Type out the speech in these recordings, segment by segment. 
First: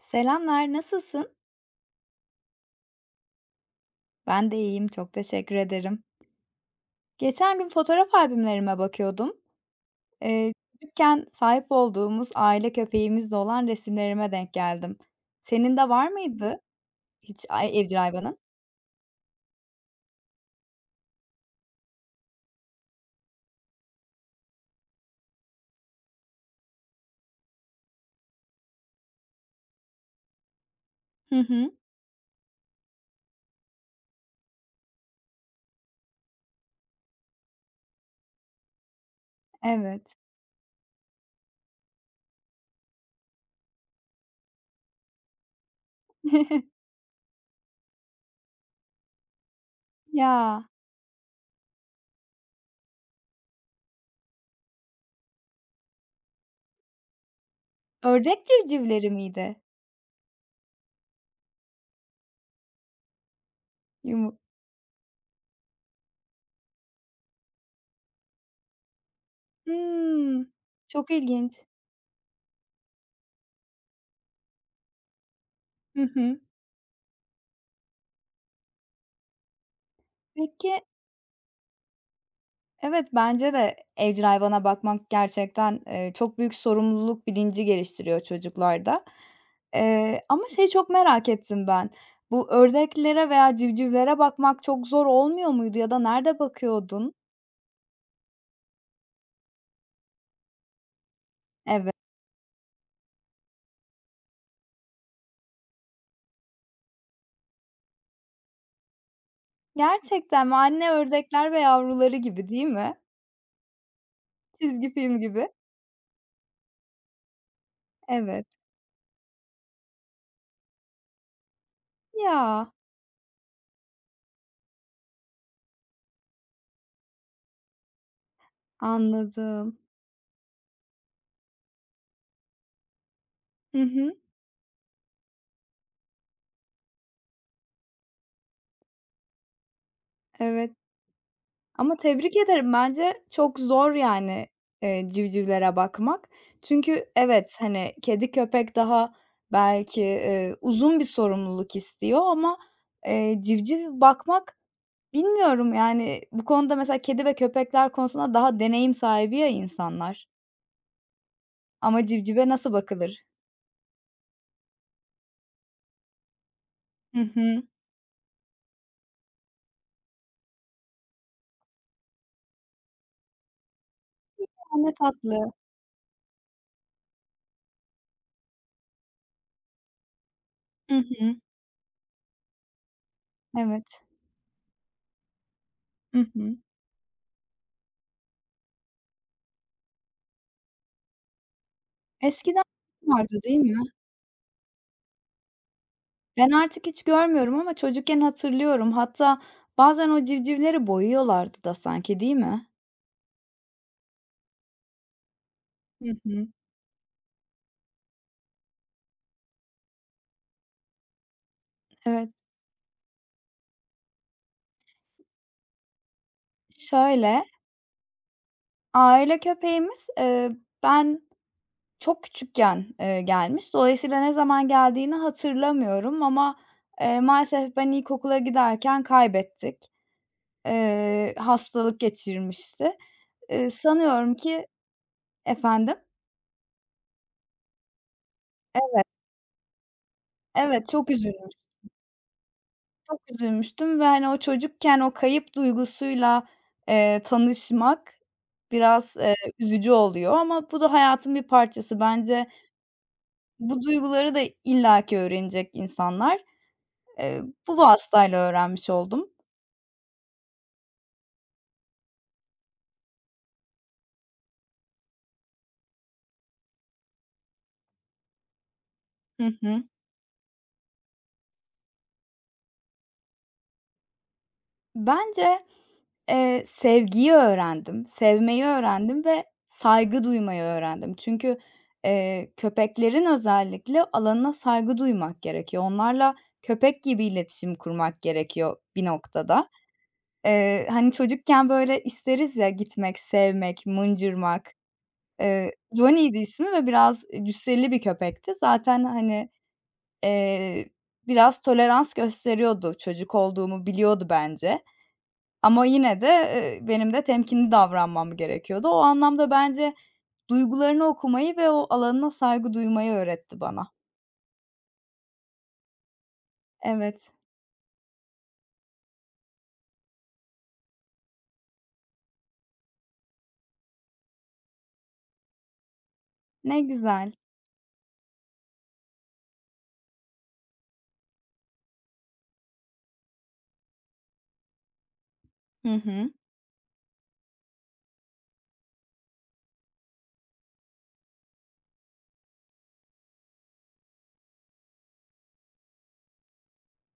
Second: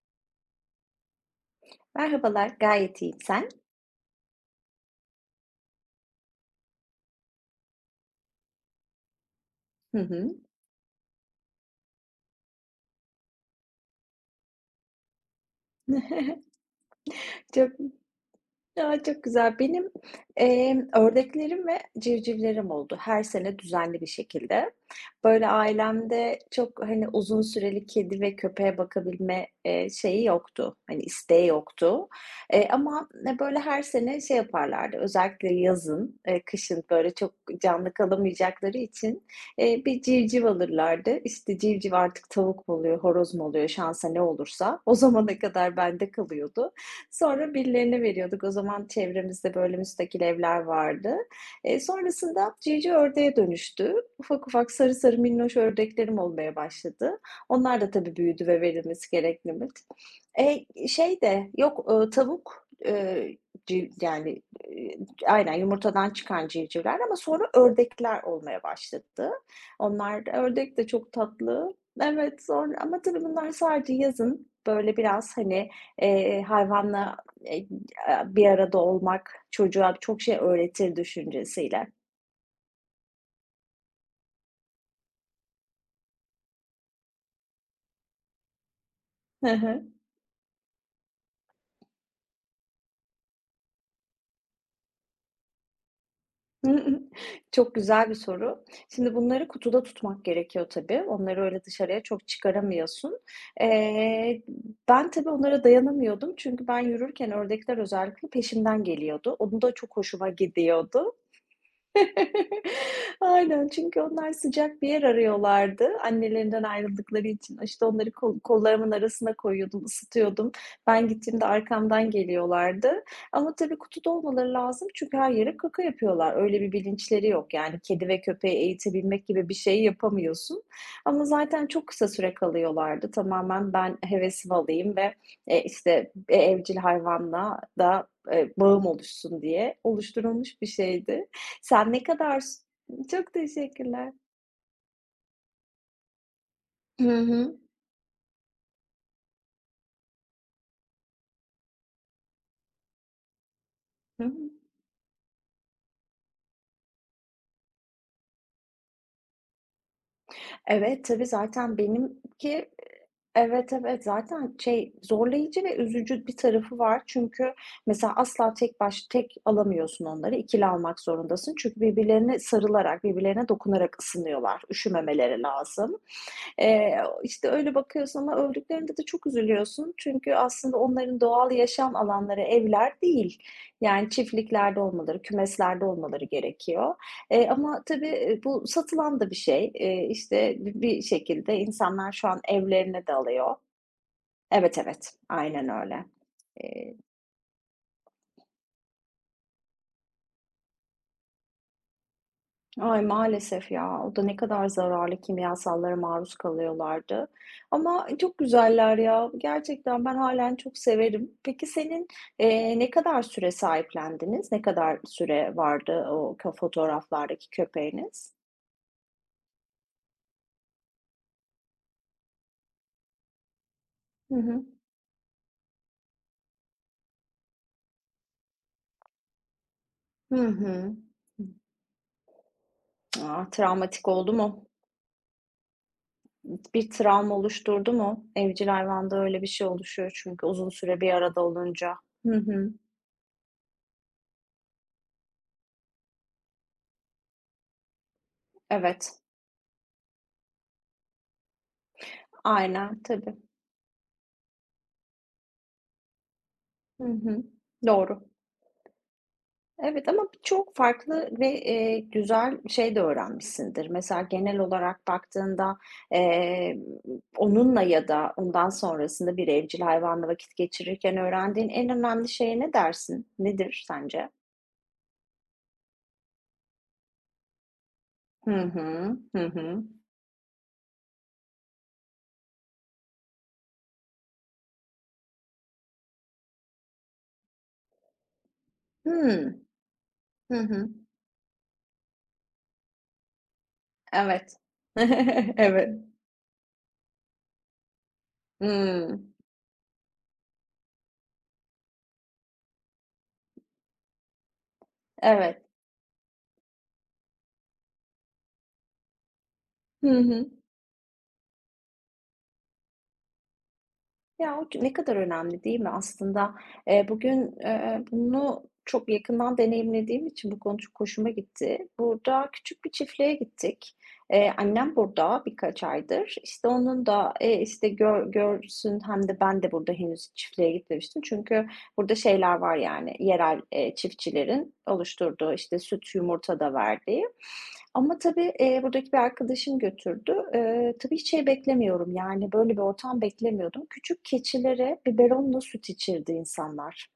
Selamlar, nasılsın? Merhabalar, gayet iyiyim. Sen? Ben de iyiyim, çok teşekkür ederim. Geçen gün fotoğraf albümlerime bakıyordum. Hı hı. Eee, Çocukken sahip olduğumuz aile köpeğimizle olan resimlerime denk geldim. Senin de var mıydı hiç Çok ay evcil hayvanın? Ya, çok güzel. Benim, ördeklerim ve civcivlerim oldu her sene düzenli bir şekilde. Böyle, ailemde çok, hani, uzun süreli kedi ve köpeğe bakabilme, şeyi yoktu, hani, Hı isteği hı, yoktu. Ama, böyle, her sene şey yaparlardı, özellikle yazın, kışın, böyle, çok canlı kalamayacakları için, bir evet. civciv alırlardı. İşte, civciv artık tavuk mu oluyor, horoz mu oluyor, şansa ne olursa o zamana kadar bende kalıyordu. Sonra birilerine veriyorduk. O zaman çevremizde böyle müstakil evler Ya, vardı. Sonrasında cici ördeğe dönüştü. Ufak ufak sarı sarı minnoş ördeklerim olmaya başladı. Onlar da tabii büyüdü ördek ve verilmesi civcivleri gerekli miydi? E şey de yok, tavuk, ci Yumu yani, eee, aynen yumurtadan çıkan civcivler ama sonra ördekler olmaya başladı. Onlar da hımm, ördek de çok çok ilginç. tatlı. Evet, sonra ama tabii bunlar sadece yazın böyle biraz, hani, Hı hı. Hayvanla, eee, bir arada olmak çocuğa çok şey Peki, öğretir düşüncesiyle. evet, bence de evcil hayvana bakmak gerçekten, çok büyük sorumluluk bilinci geliştiriyor çocuklarda. Hı hı. Ama şeyi çok merak ettim ben. Bu ördeklere veya civcivlere bakmak çok zor olmuyor muydu ya da nerede bakıyordun? Çok güzel bir soru. Şimdi bunları kutuda tutmak gerekiyor tabii. Onları öyle Evet. dışarıya çok çıkaramıyorsun. Eee, ben tabii onlara dayanamıyordum çünkü ben yürürken ördekler özellikle peşimden geliyordu. Onun da çok hoşuma Gerçekten mi? Anne gidiyordu. ördekler ve yavruları gibi değil mi? Aynen, çünkü onlar sıcak bir Çizgi yer film gibi. arıyorlardı. Annelerinden ayrıldıkları için, işte, onları kol Evet. kollarımın arasına koyuyordum, ısıtıyordum. Ben gittiğimde arkamdan Ya, geliyorlardı ama tabii kutuda olmaları lazım çünkü her yere kaka yapıyorlar. Öyle bir bilinçleri yok. Yani kedi ve köpeği eğitebilmek gibi bir anladım. şey yapamıyorsun ama zaten çok kısa süre kalıyorlardı. Tamamen Hı ben hı. hevesimi alayım ve, işte, e evcil hayvanla da, bağım oluşsun diye oluşturulmuş bir Evet. şeydi. Sen Ama ne tebrik kadar ederim. Bence Çok çok zor teşekkürler. yani, civcivlere bakmak. Çünkü Hı hı. evet, hani, kedi köpek daha belki, uzun bir sorumluluk istiyor ama, civciv Hı hı. bakmak bilmiyorum, yani, bu konuda mesela kedi ve köpekler konusunda daha deneyim sahibi ya insanlar. Evet, tabii zaten Ama civcive benimki nasıl bakılır? Evet, evet, zaten şey, zorlayıcı ve üzücü bir tarafı var. Hı Çünkü hı. mesela asla tek baş tek alamıyorsun onları, ikili almak zorundasın. Çünkü birbirlerine sarılarak, birbirlerine dokunarak ısınıyorlar. A, ne Üşümemeleri tatlı. lazım. İşte, öyle bakıyorsun ama öldüklerinde de çok üzülüyorsun. Çünkü aslında Hı onların hı. doğal yaşam alanları evler değil. Evet. Yani çiftliklerde olmaları, kümeslerde olmaları Hı hı. gerekiyor. Ama tabii, bu satılan da bir şey. İşte, bi bir şekilde insanlar şu an Eskiden evlerine de vardı, alıyor. değil mi? Evet, evet, aynen öyle. Ben artık Eee hiç görmüyorum ama çocukken hatırlıyorum. Hatta bazen o civcivleri boyuyorlardı da sanki, değil mi? Ay, maalesef ya, o da ne kadar zararlı kimyasallara Hı maruz hı. kalıyorlardı. Ama e, çok güzeller ya. Gerçekten ben hâlen çok severim. Peki senin, Evet, ne kadar süre sahiplendiniz? Ne kadar süre vardı o kö şöyle, fotoğraflardaki köpeğiniz? aile köpeğimiz, ben çok küçükken, gelmiş. Dolayısıyla ne Hı hı. zaman geldiğini hatırlamıyorum ama, maalesef ben ilkokula giderken kaybettik. Hı hı. Hastalık geçirmişti. A, travmatik oldu Sanıyorum mu? ki efendim? Bir travma oluşturdu mu? Evcil hayvanda öyle bir şey oluşuyor çünkü uzun Evet, süre bir çok arada üzüldüm. olunca. Hı hı. Çok üzülmüştüm ve, hani, o çocukken o kayıp duygusuyla, tanışmak biraz, Evet, üzücü oluyor ama bu da hayatın bir parçası. Bence aynen, tabii. bu duyguları da illaki öğrenecek insanlar. Hı Eee, hı. Bu Doğru. vasıtayla öğrenmiş oldum. Evet ama çok farklı ve, güzel şey de öğrenmişsindir. Mesela genel olarak baktığında, eee, onunla ya da ondan sonrasında Hı bir evcil hı. hayvanla vakit geçirirken öğrendiğin en önemli şey ne dersin? Nedir sence? Bence sevgiyi öğrendim, Hı sevmeyi hı. öğrendim ve Hı hı. saygı duymayı öğrendim. Çünkü, köpeklerin özellikle alanına saygı duymak gerekiyor. Onlarla köpek gibi iletişim kurmak gerekiyor bir Hımm. noktada. Hı hı. Hani, çocukken, böyle, isteriz ya gitmek, sevmek, Evet. mıncırmak. Evet. Johnny'ydi ismi ve biraz, cüsseli bir köpekti. Zaten, Hımm. hani, eee, biraz tolerans gösteriyordu. Çocuk olduğumu biliyordu bence. Evet. Ama yine de, benim de temkinli davranmam gerekiyordu. O anlamda bence Hı hı. duygularını okumayı ve o alanına saygı duymayı öğretti bana. Ya, o ne kadar önemli değil mi aslında? Evet, Bugün, bunu çok yakından deneyimlediğim için bu konu çok hoşuma gitti. Burada küçük bir çiftliğe gittik. Annem burada birkaç aydır. İşte, ne onun güzel. da, işte, gör görsün hem de ben de burada henüz çiftliğe gitmemiştim. Çünkü burada şeyler var, yani, yerel, çiftçilerin oluşturduğu, işte, Hı süt, hı. yumurta da verdiği. Ama tabii, buradaki bir arkadaşım götürdü. Tabii hiç şey beklemiyorum, yani, böyle bir ortam beklemiyordum. Küçük keçilere biberonla süt içirdi insanlar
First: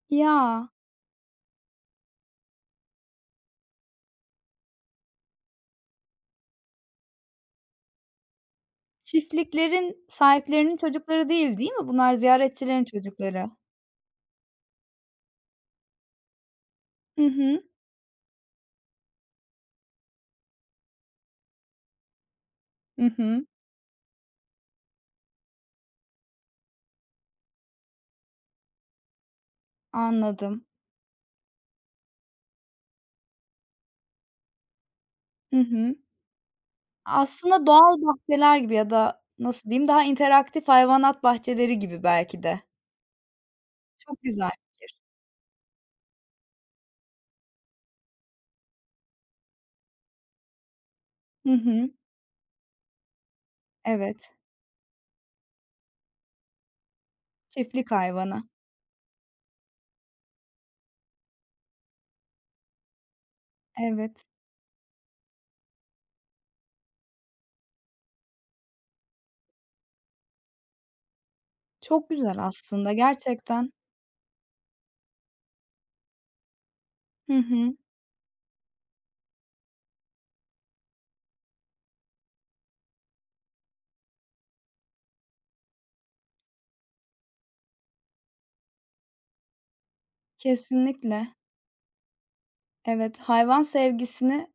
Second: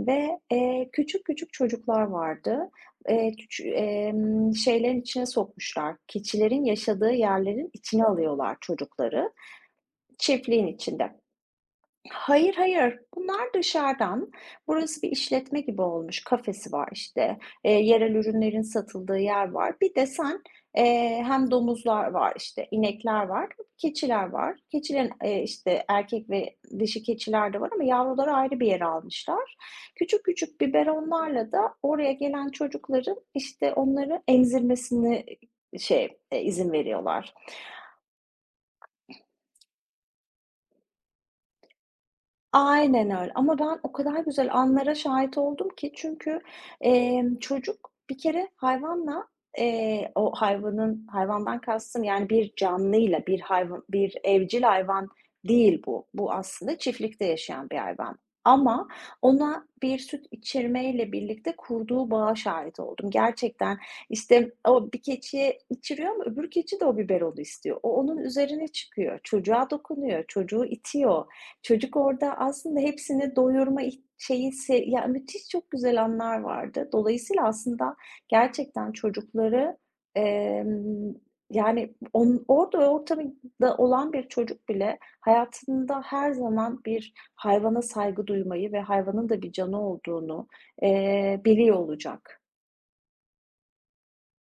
ve, Ya, küçük küçük çocuklar vardı. Küçü şeylerin içine sokmuşlar, keçilerin yaşadığı yerlerin içine alıyorlar çocukları, çiftliklerin çiftliğin sahiplerinin içinde. çocukları değil, değil mi bunlar? Hayır, Ziyaretçilerin hayır. çocukları. Bunlar dışarıdan. Burası bir işletme gibi olmuş. Kafesi var Hı işte. hı. Yerel ürünlerin satıldığı yer var. Bir de sen hem domuzlar var işte, Hı inekler hı. var, keçiler var. Keçilerin işte erkek ve dişi keçiler de var ama yavruları ayrı bir yere almışlar. Küçük küçük Anladım. biberonlarla da oraya gelen çocukların işte onları emzirmesini Hı hı. şey e, izin veriyorlar. Aslında doğal bahçeler gibi ya da nasıl diyeyim, daha interaktif hayvanat bahçeleri gibi belki de. Aynen öyle ama ben o kadar Çok güzel güzel anlara fikir. şahit oldum ki çünkü, çocuk bir kere hayvanla, o hayvanın Hı hayvandan hı. kastım, yani, bir canlıyla, bir hayvan bir Evet, evcil hayvan değil bu. Bu aslında çiftlikte yaşayan bir çiftlik hayvan hayvanı. ama ona bir süt içirmeyle birlikte kurduğu bağa şahit oldum. Gerçekten, Evet. işte, o bir keçiye içiriyor ama öbür keçi de o biberonu istiyor. O onun üzerine çıkıyor, çocuğa dokunuyor, çocuğu itiyor. Çocuk Çok orada güzel aslında aslında hepsini gerçekten. doyurma ih şeyi se ya, müthiş çok güzel anlar vardı. Hı Dolayısıyla hı. aslında gerçekten çocukları, emm, yani on orada o ortamda olan bir çocuk bile hayatında her zaman bir hayvana saygı duymayı ve hayvanın da bir canı olduğunu, Kesinlikle. Biliyor olacak. Evet, hayvan sevgisini,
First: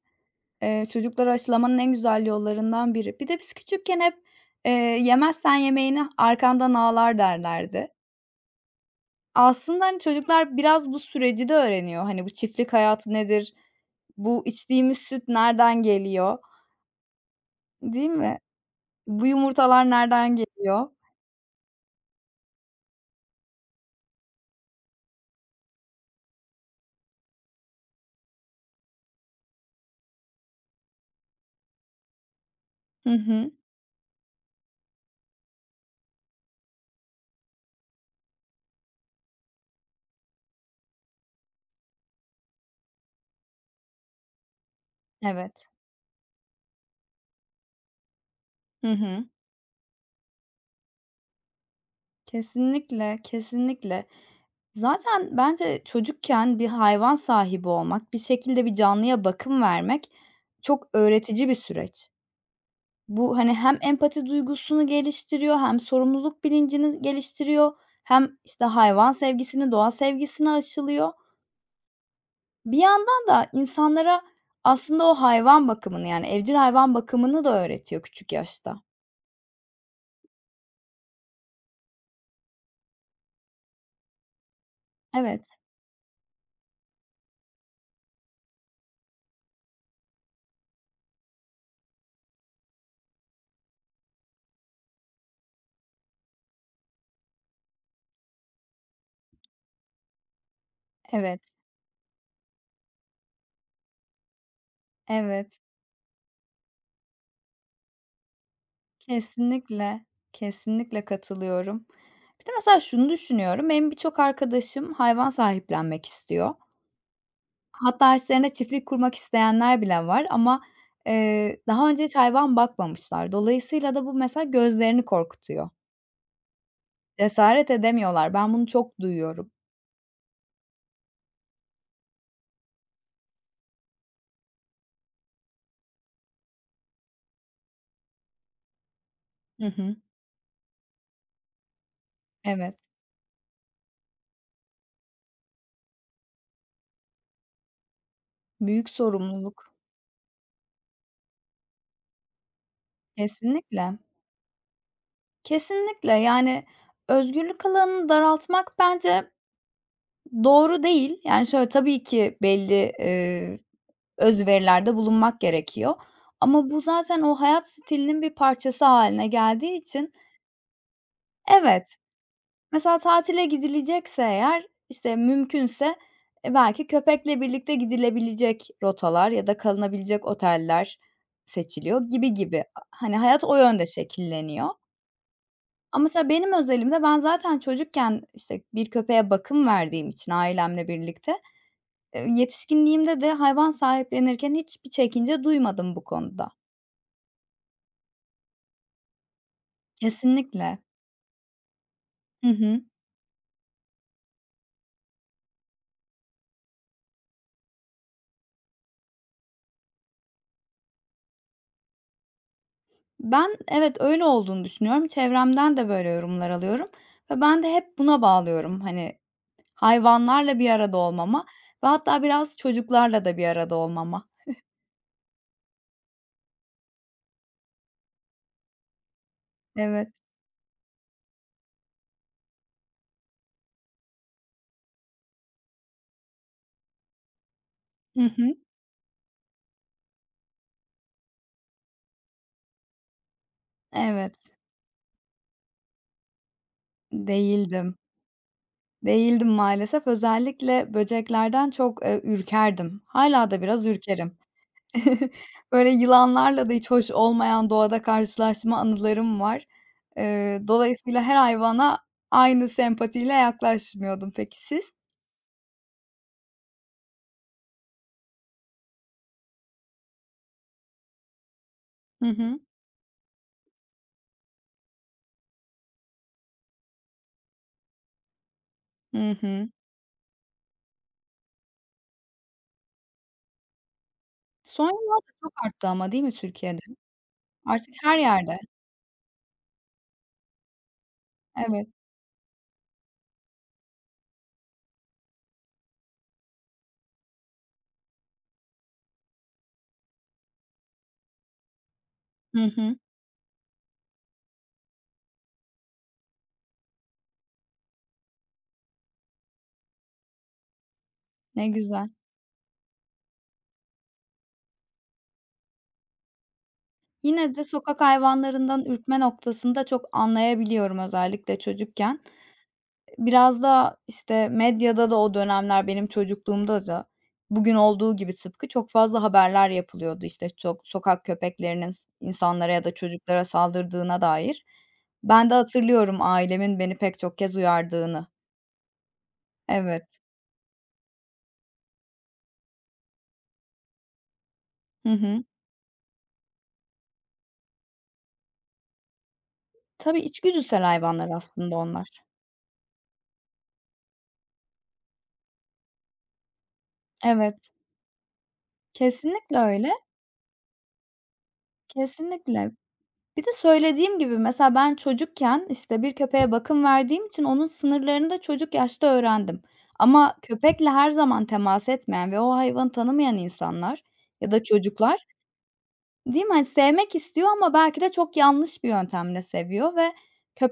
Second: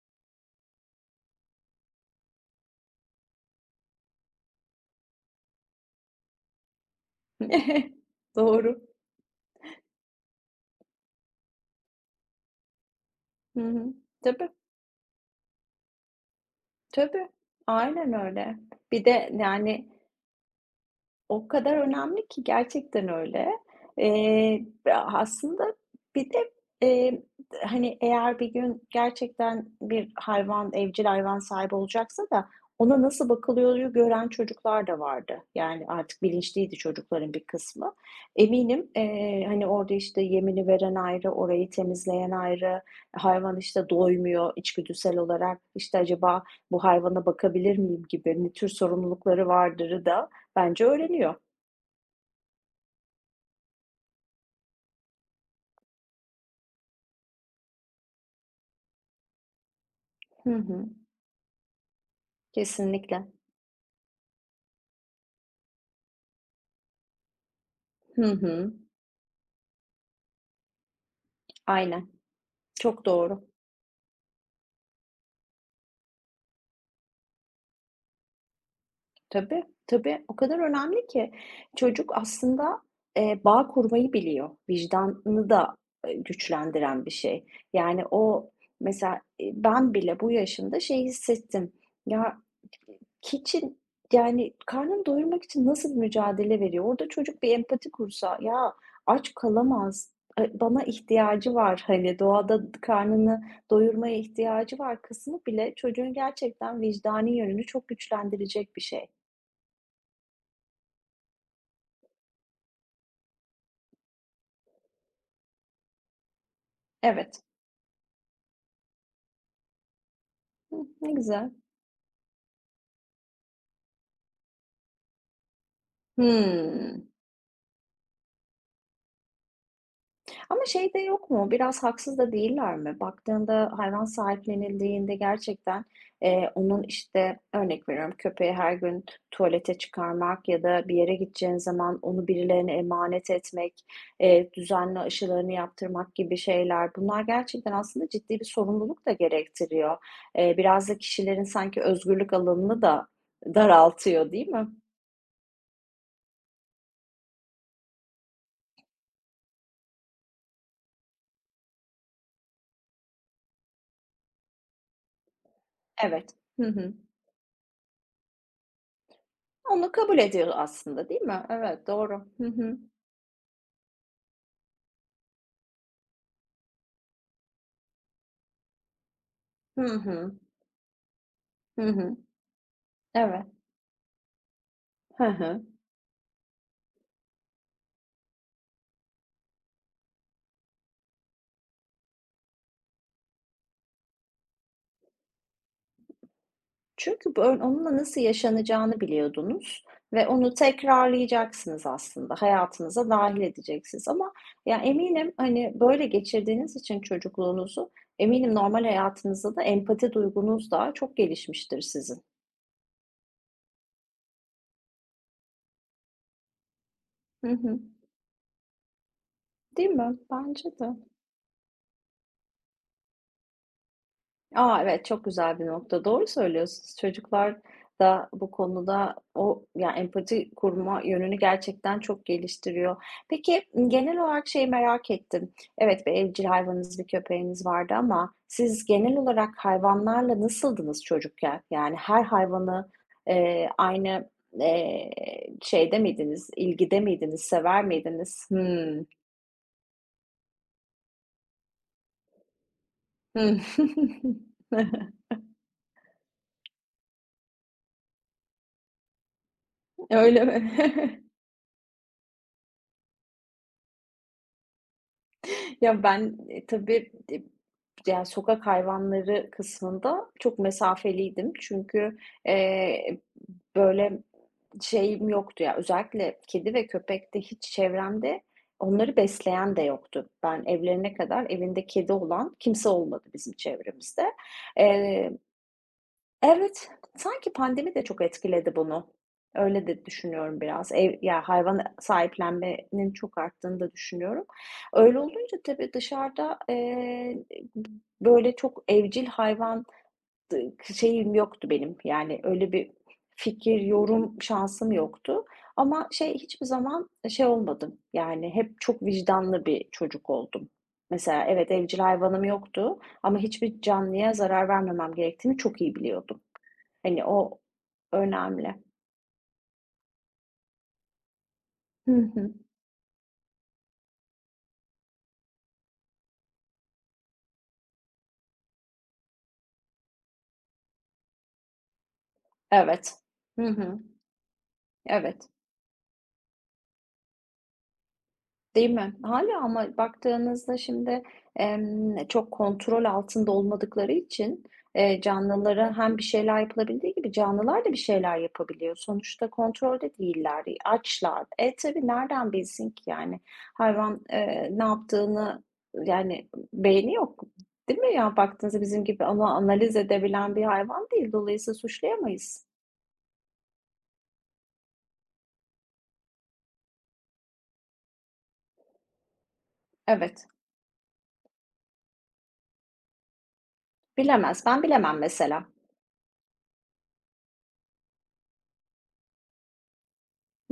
çocuklara aşılamanın en güzel yollarından biri. Bir de biz küçükken hep, eee, "Yemezsen yemeğini arkandan ağlar." derlerdi. Doğru. Aslında, hani, çocuklar biraz bu süreci de öğreniyor. Hani, bu çiftlik hayatı nedir? Hı hı. Bu Tabii, içtiğimiz süt nereden geliyor, tabii. değil Aynen mi? öyle. Bir Bu de yani yumurtalar nereden geliyor? O kadar önemli ki gerçekten öyle. Eee, aslında bir de, eee, hani, eğer bir gün gerçekten bir hayvan, evcil hayvan sahibi olacaksa da ona Hı nasıl hı. bakılıyoryu gören çocuklar da vardı. Yani artık bilinçliydi çocukların bir kısmı. Eminim, hani, orada, işte, yemini veren ayrı, orayı temizleyen ayrı, hayvan, işte, doymuyor içgüdüsel olarak, Evet. işte, acaba bu hayvana bakabilir miyim gibi, ne tür Hı hı. sorumlulukları vardırı da, Bence öğreniyor. Kesinlikle, kesinlikle. Zaten bence çocukken bir hayvan sahibi olmak, bir şekilde bir canlıya bakım vermek Hı hı. çok öğretici bir süreç. Kesinlikle. Bu, hani, hem empati duygusunu geliştiriyor hem sorumluluk bilincini geliştiriyor Hı hem, işte, hı. hayvan sevgisini, doğa sevgisini aşılıyor. Aynen. Bir Çok yandan da doğru. insanlara aslında o hayvan bakımını, yani, evcil hayvan bakımını da öğretiyor küçük yaşta. Tabii, tabii. O kadar önemli ki çocuk aslında, bağ kurmayı biliyor. Vicdanını Evet, da, güçlendiren bir şey. Yani o mesela, ben bile bu yaşımda şey hissettim. Ya, için yani karnını doyurmak için nasıl mücadele veriyor? Orada çocuk bir empati kursa, "Ya, aç kalamaz, e, bana evet, ihtiyacı var, hani, doğada karnını doyurmaya ihtiyacı var." kısmı evet. bile çocuğun gerçekten vicdani yönünü çok güçlendirecek bir şey. Kesinlikle, kesinlikle katılıyorum. Bir de mesela şunu düşünüyorum, benim birçok arkadaşım hayvan sahiplenmek istiyor. Evet. Hatta içlerinde çiftlik kurmak isteyenler bile var ama, Hıh, ne güzel. Daha önce hiç hayvan bakmamışlar. Dolayısıyla da bu mesela gözlerini korkutuyor. Hımm. Cesaret edemiyorlar. Ben bunu çok duyuyorum. Ama şey de yok mu? Biraz haksız da değiller mi? Baktığında hayvan sahiplenildiğinde gerçekten, onun, işte, örnek veriyorum, köpeği her gün Hı tuvalete hı. çıkarmak ya da bir yere gideceğin zaman onu birilerine Evet, emanet etmek, düzenli aşılarını yaptırmak gibi şeyler. Bunlar gerçekten aslında ciddi bir büyük sorumluluk da sorumluluk. gerektiriyor. Biraz da kişilerin sanki özgürlük alanını da Kesinlikle. daraltıyor, değil mi? Kesinlikle, yani, özgürlük alanını daraltmak bence doğru değil. Yani, şöyle, tabii ki belli, öz verilerde bulunmak gerekiyor. Evet. Hı Ama bu hı. zaten o hayat stilinin bir parçası haline geldiği Onu için kabul ediyor aslında, değil mi? Evet, evet, doğru. Hı hı. mesela tatile gidilecekse eğer, işte, mümkünse, e, belki köpekle birlikte gidilebilecek rotalar ya da Hı kalınabilecek hı. oteller Hı seçiliyor hı. gibi gibi. Hani, hayat Evet. o yönde şekilleniyor. Hı hı. Ama mesela benim özelimde ben zaten çocukken, işte, bir köpeğe bakım verdiğim için ailemle birlikte, yetişkinliğimde de hayvan sahiplenirken hiçbir çekince duymadım bu konuda. Çünkü bö onunla nasıl yaşanacağını biliyordunuz ve onu Kesinlikle. tekrarlayacaksınız aslında. Hı hı. Hayatınıza dâhil edeceksiniz ama ya, eminim, hani, böyle geçirdiğiniz için çocukluğunuzu, eminim normal hayatınızda da empati duygunuz da çok gelişmiştir sizin. Ben evet, öyle olduğunu düşünüyorum. Çevremden de böyle yorumlar alıyorum ve Hı ben de hı. hep buna bağlıyorum, hani, Değil mi? hayvanlarla bir Bence de. arada olmama ve hatta biraz çocuklarla da bir arada olmama. A, evet, çok güzel bir nokta. Doğru söylüyorsunuz. Çocuklar da bu konuda o yani Evet. empati kurma yönünü gerçekten çok geliştiriyor. Peki, m, genel olarak şeyi merak ettim. Evet, bir evcil hayvanınız, bir köpeğiniz vardı Hı ama hı. siz genel olarak hayvanlarla nasıldınız çocukken? Yani her hayvanı, aynı, Evet. eee, şeyde miydiniz, ilgide miydiniz, sever Değildim. miydiniz? Hımm. Değildim maalesef. Özellikle böceklerden çok, ürkerdim. Hala Hımm. da biraz ürkerim. Böyle yılanlarla da hiç hoş olmayan doğada karşılaşma anılarım var. Öyle mi? Dolayısıyla her hayvana aynı sempatiyle yaklaşmıyordum. Peki siz? Ya, ben, tabii, yani, sokak hayvanları kısmında çok mesafeliydim. Çünkü, Hı hı. eee, böyle şeyim yoktu ya, özellikle kedi ve köpekte hiç çevremde onları Hı hı. besleyen de yoktu. Ben evlerine kadar evinde kedi olan kimse olmadı bizim çevremizde. Son yıllarda Eee, çok arttı ama değil mi Türkiye'de? Evet, sanki Artık pandemi de her çok yerde. etkiledi bunu. Öyle de düşünüyorum biraz. Ev ya, hayvan Evet. sahiplenmenin çok arttığını da düşünüyorum. Öyle olunca tabii dışarıda, böyle çok evcil hayvan d şeyim yoktu benim. Yani Hı öyle bir hı. fikir, yorum şansım yoktu ama şey, hiçbir zaman şey olmadım, yani hep çok vicdanlı bir çocuk oldum. Mesela Ne evet, evcil güzel. hayvanım yoktu ama hiçbir canlıya zarar vermemem gerektiğini çok iyi biliyordum. Hani, Yine o de sokak önemli. hayvanlarından ürkme noktasında çok anlayabiliyorum özellikle Hı çocukken. hı. Biraz da, işte, medyada da o dönemler benim çocukluğumda da bugün olduğu gibi tıpkı çok fazla haberler yapılıyordu, işte, çok sokak köpeklerinin insanlara ya da Evet. çocuklara Hı hı. saldırdığına dair. Evet. Ben de hatırlıyorum ailemin beni pek çok kez uyardığını. Değil mi? Hâlâ ama Evet. baktığınızda şimdi, çok kontrol altında olmadıkları için, Hı hı. canlılara hem bir şeyler yapılabildiği gibi canlılar da bir şeyler yapabiliyor. Sonuçta kontrolde Tabii değiller, içgüdüsel hayvanlar açlar. E, aslında tabii onlar. nereden bilsin ki yani? Hayvan, ne yaptığını yani beyni yok, Evet, değil mi ya? Baktığınızda bizim gibi ama kesinlikle öyle, analiz edebilen bir hayvan değil. Dolayısıyla suçlayamayız. kesinlikle. Bir de söylediğim gibi mesela ben çocukken, işte, bir köpeğe bakım verdiğim için onun sınırlarını da çocuk yaşta öğrendim. Ama Evet. köpekle her zaman temas etmeyen ve o hayvanı tanımayan insanlar ya Bilemez. da Ben bilemem çocuklar, mesela. değil mi? Hani, sevmek istiyor ama belki de çok yanlış bir yöntemle seviyor ve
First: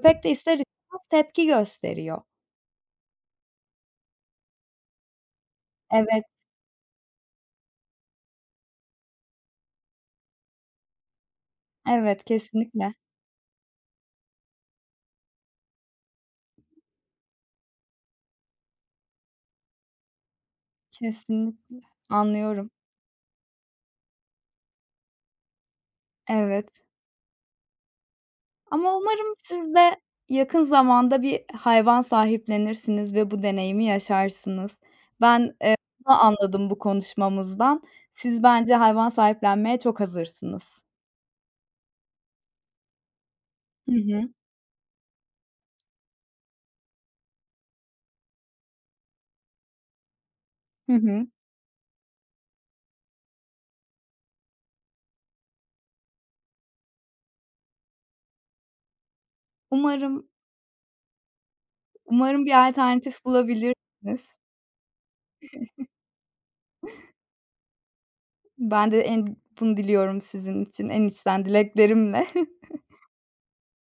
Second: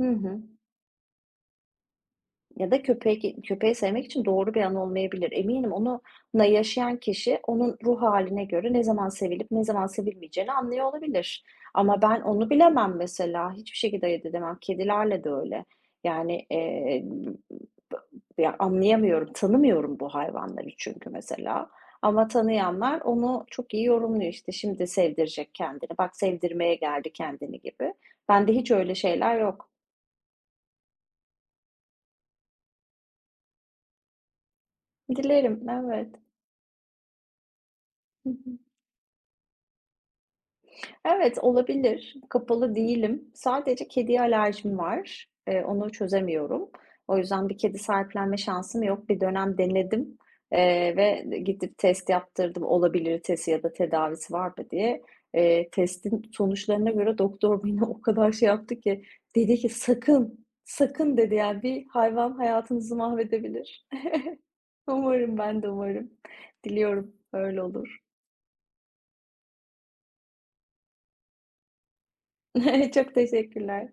Hı de hı. ister istemez tepki gösteriyor. Ya da köpeği sevmek için doğru bir an olmayabilir. Eminim Evet, onunla yaşayan kişi onun ruh haline göre ne zaman sevilip ne zaman sevilmeyeceğini anlıyor olabilir. Ama ben evet, onu bilemem kesinlikle, mesela. Hiçbir şekilde ayırt edemem. Kedilerle de öyle. Yani, ya, anlayamıyorum, tanımıyorum bu hayvanları çünkü mesela. kesinlikle. Ama Anlıyorum. tanıyanlar onu çok iyi yorumluyor. İşte. Şimdi sevdirecek kendini, bak Evet. sevdirmeye geldi kendini gibi. Bende hiç öyle Ama umarım şeyler yok. siz de yakın zamanda bir hayvan sahiplenirsiniz ve bu deneyimi yaşarsınız. Ben, Dilerim, evet. bunu anladım bu konuşmamızdan. Hı Siz hı. bence hayvan sahiplenmeye çok hazırsınız. Evet, olabilir. Kapalı değilim. Sadece Hı kediye hı. alerjim var. Onu çözemiyorum. O yüzden bir kedi sahiplenme şansım yok. Bir dönem denedim, Hı hı. ve gidip test yaptırdım. Olabilir testi ya da tedavisi var mı diye. Testin sonuçlarına göre doktor beni o kadar şey yaptı ki, dedi ki Umarım "Sakın, sakın." dedi, yani, "Bir hayvan umarım bir hayatınızı alternatif mahvedebilir." bulabilirsiniz. Umarım, ben de umarım. Diliyorum öyle olur. Ben de en bunu diliyorum sizin için en içten dileklerimle. Çok teşekkürler.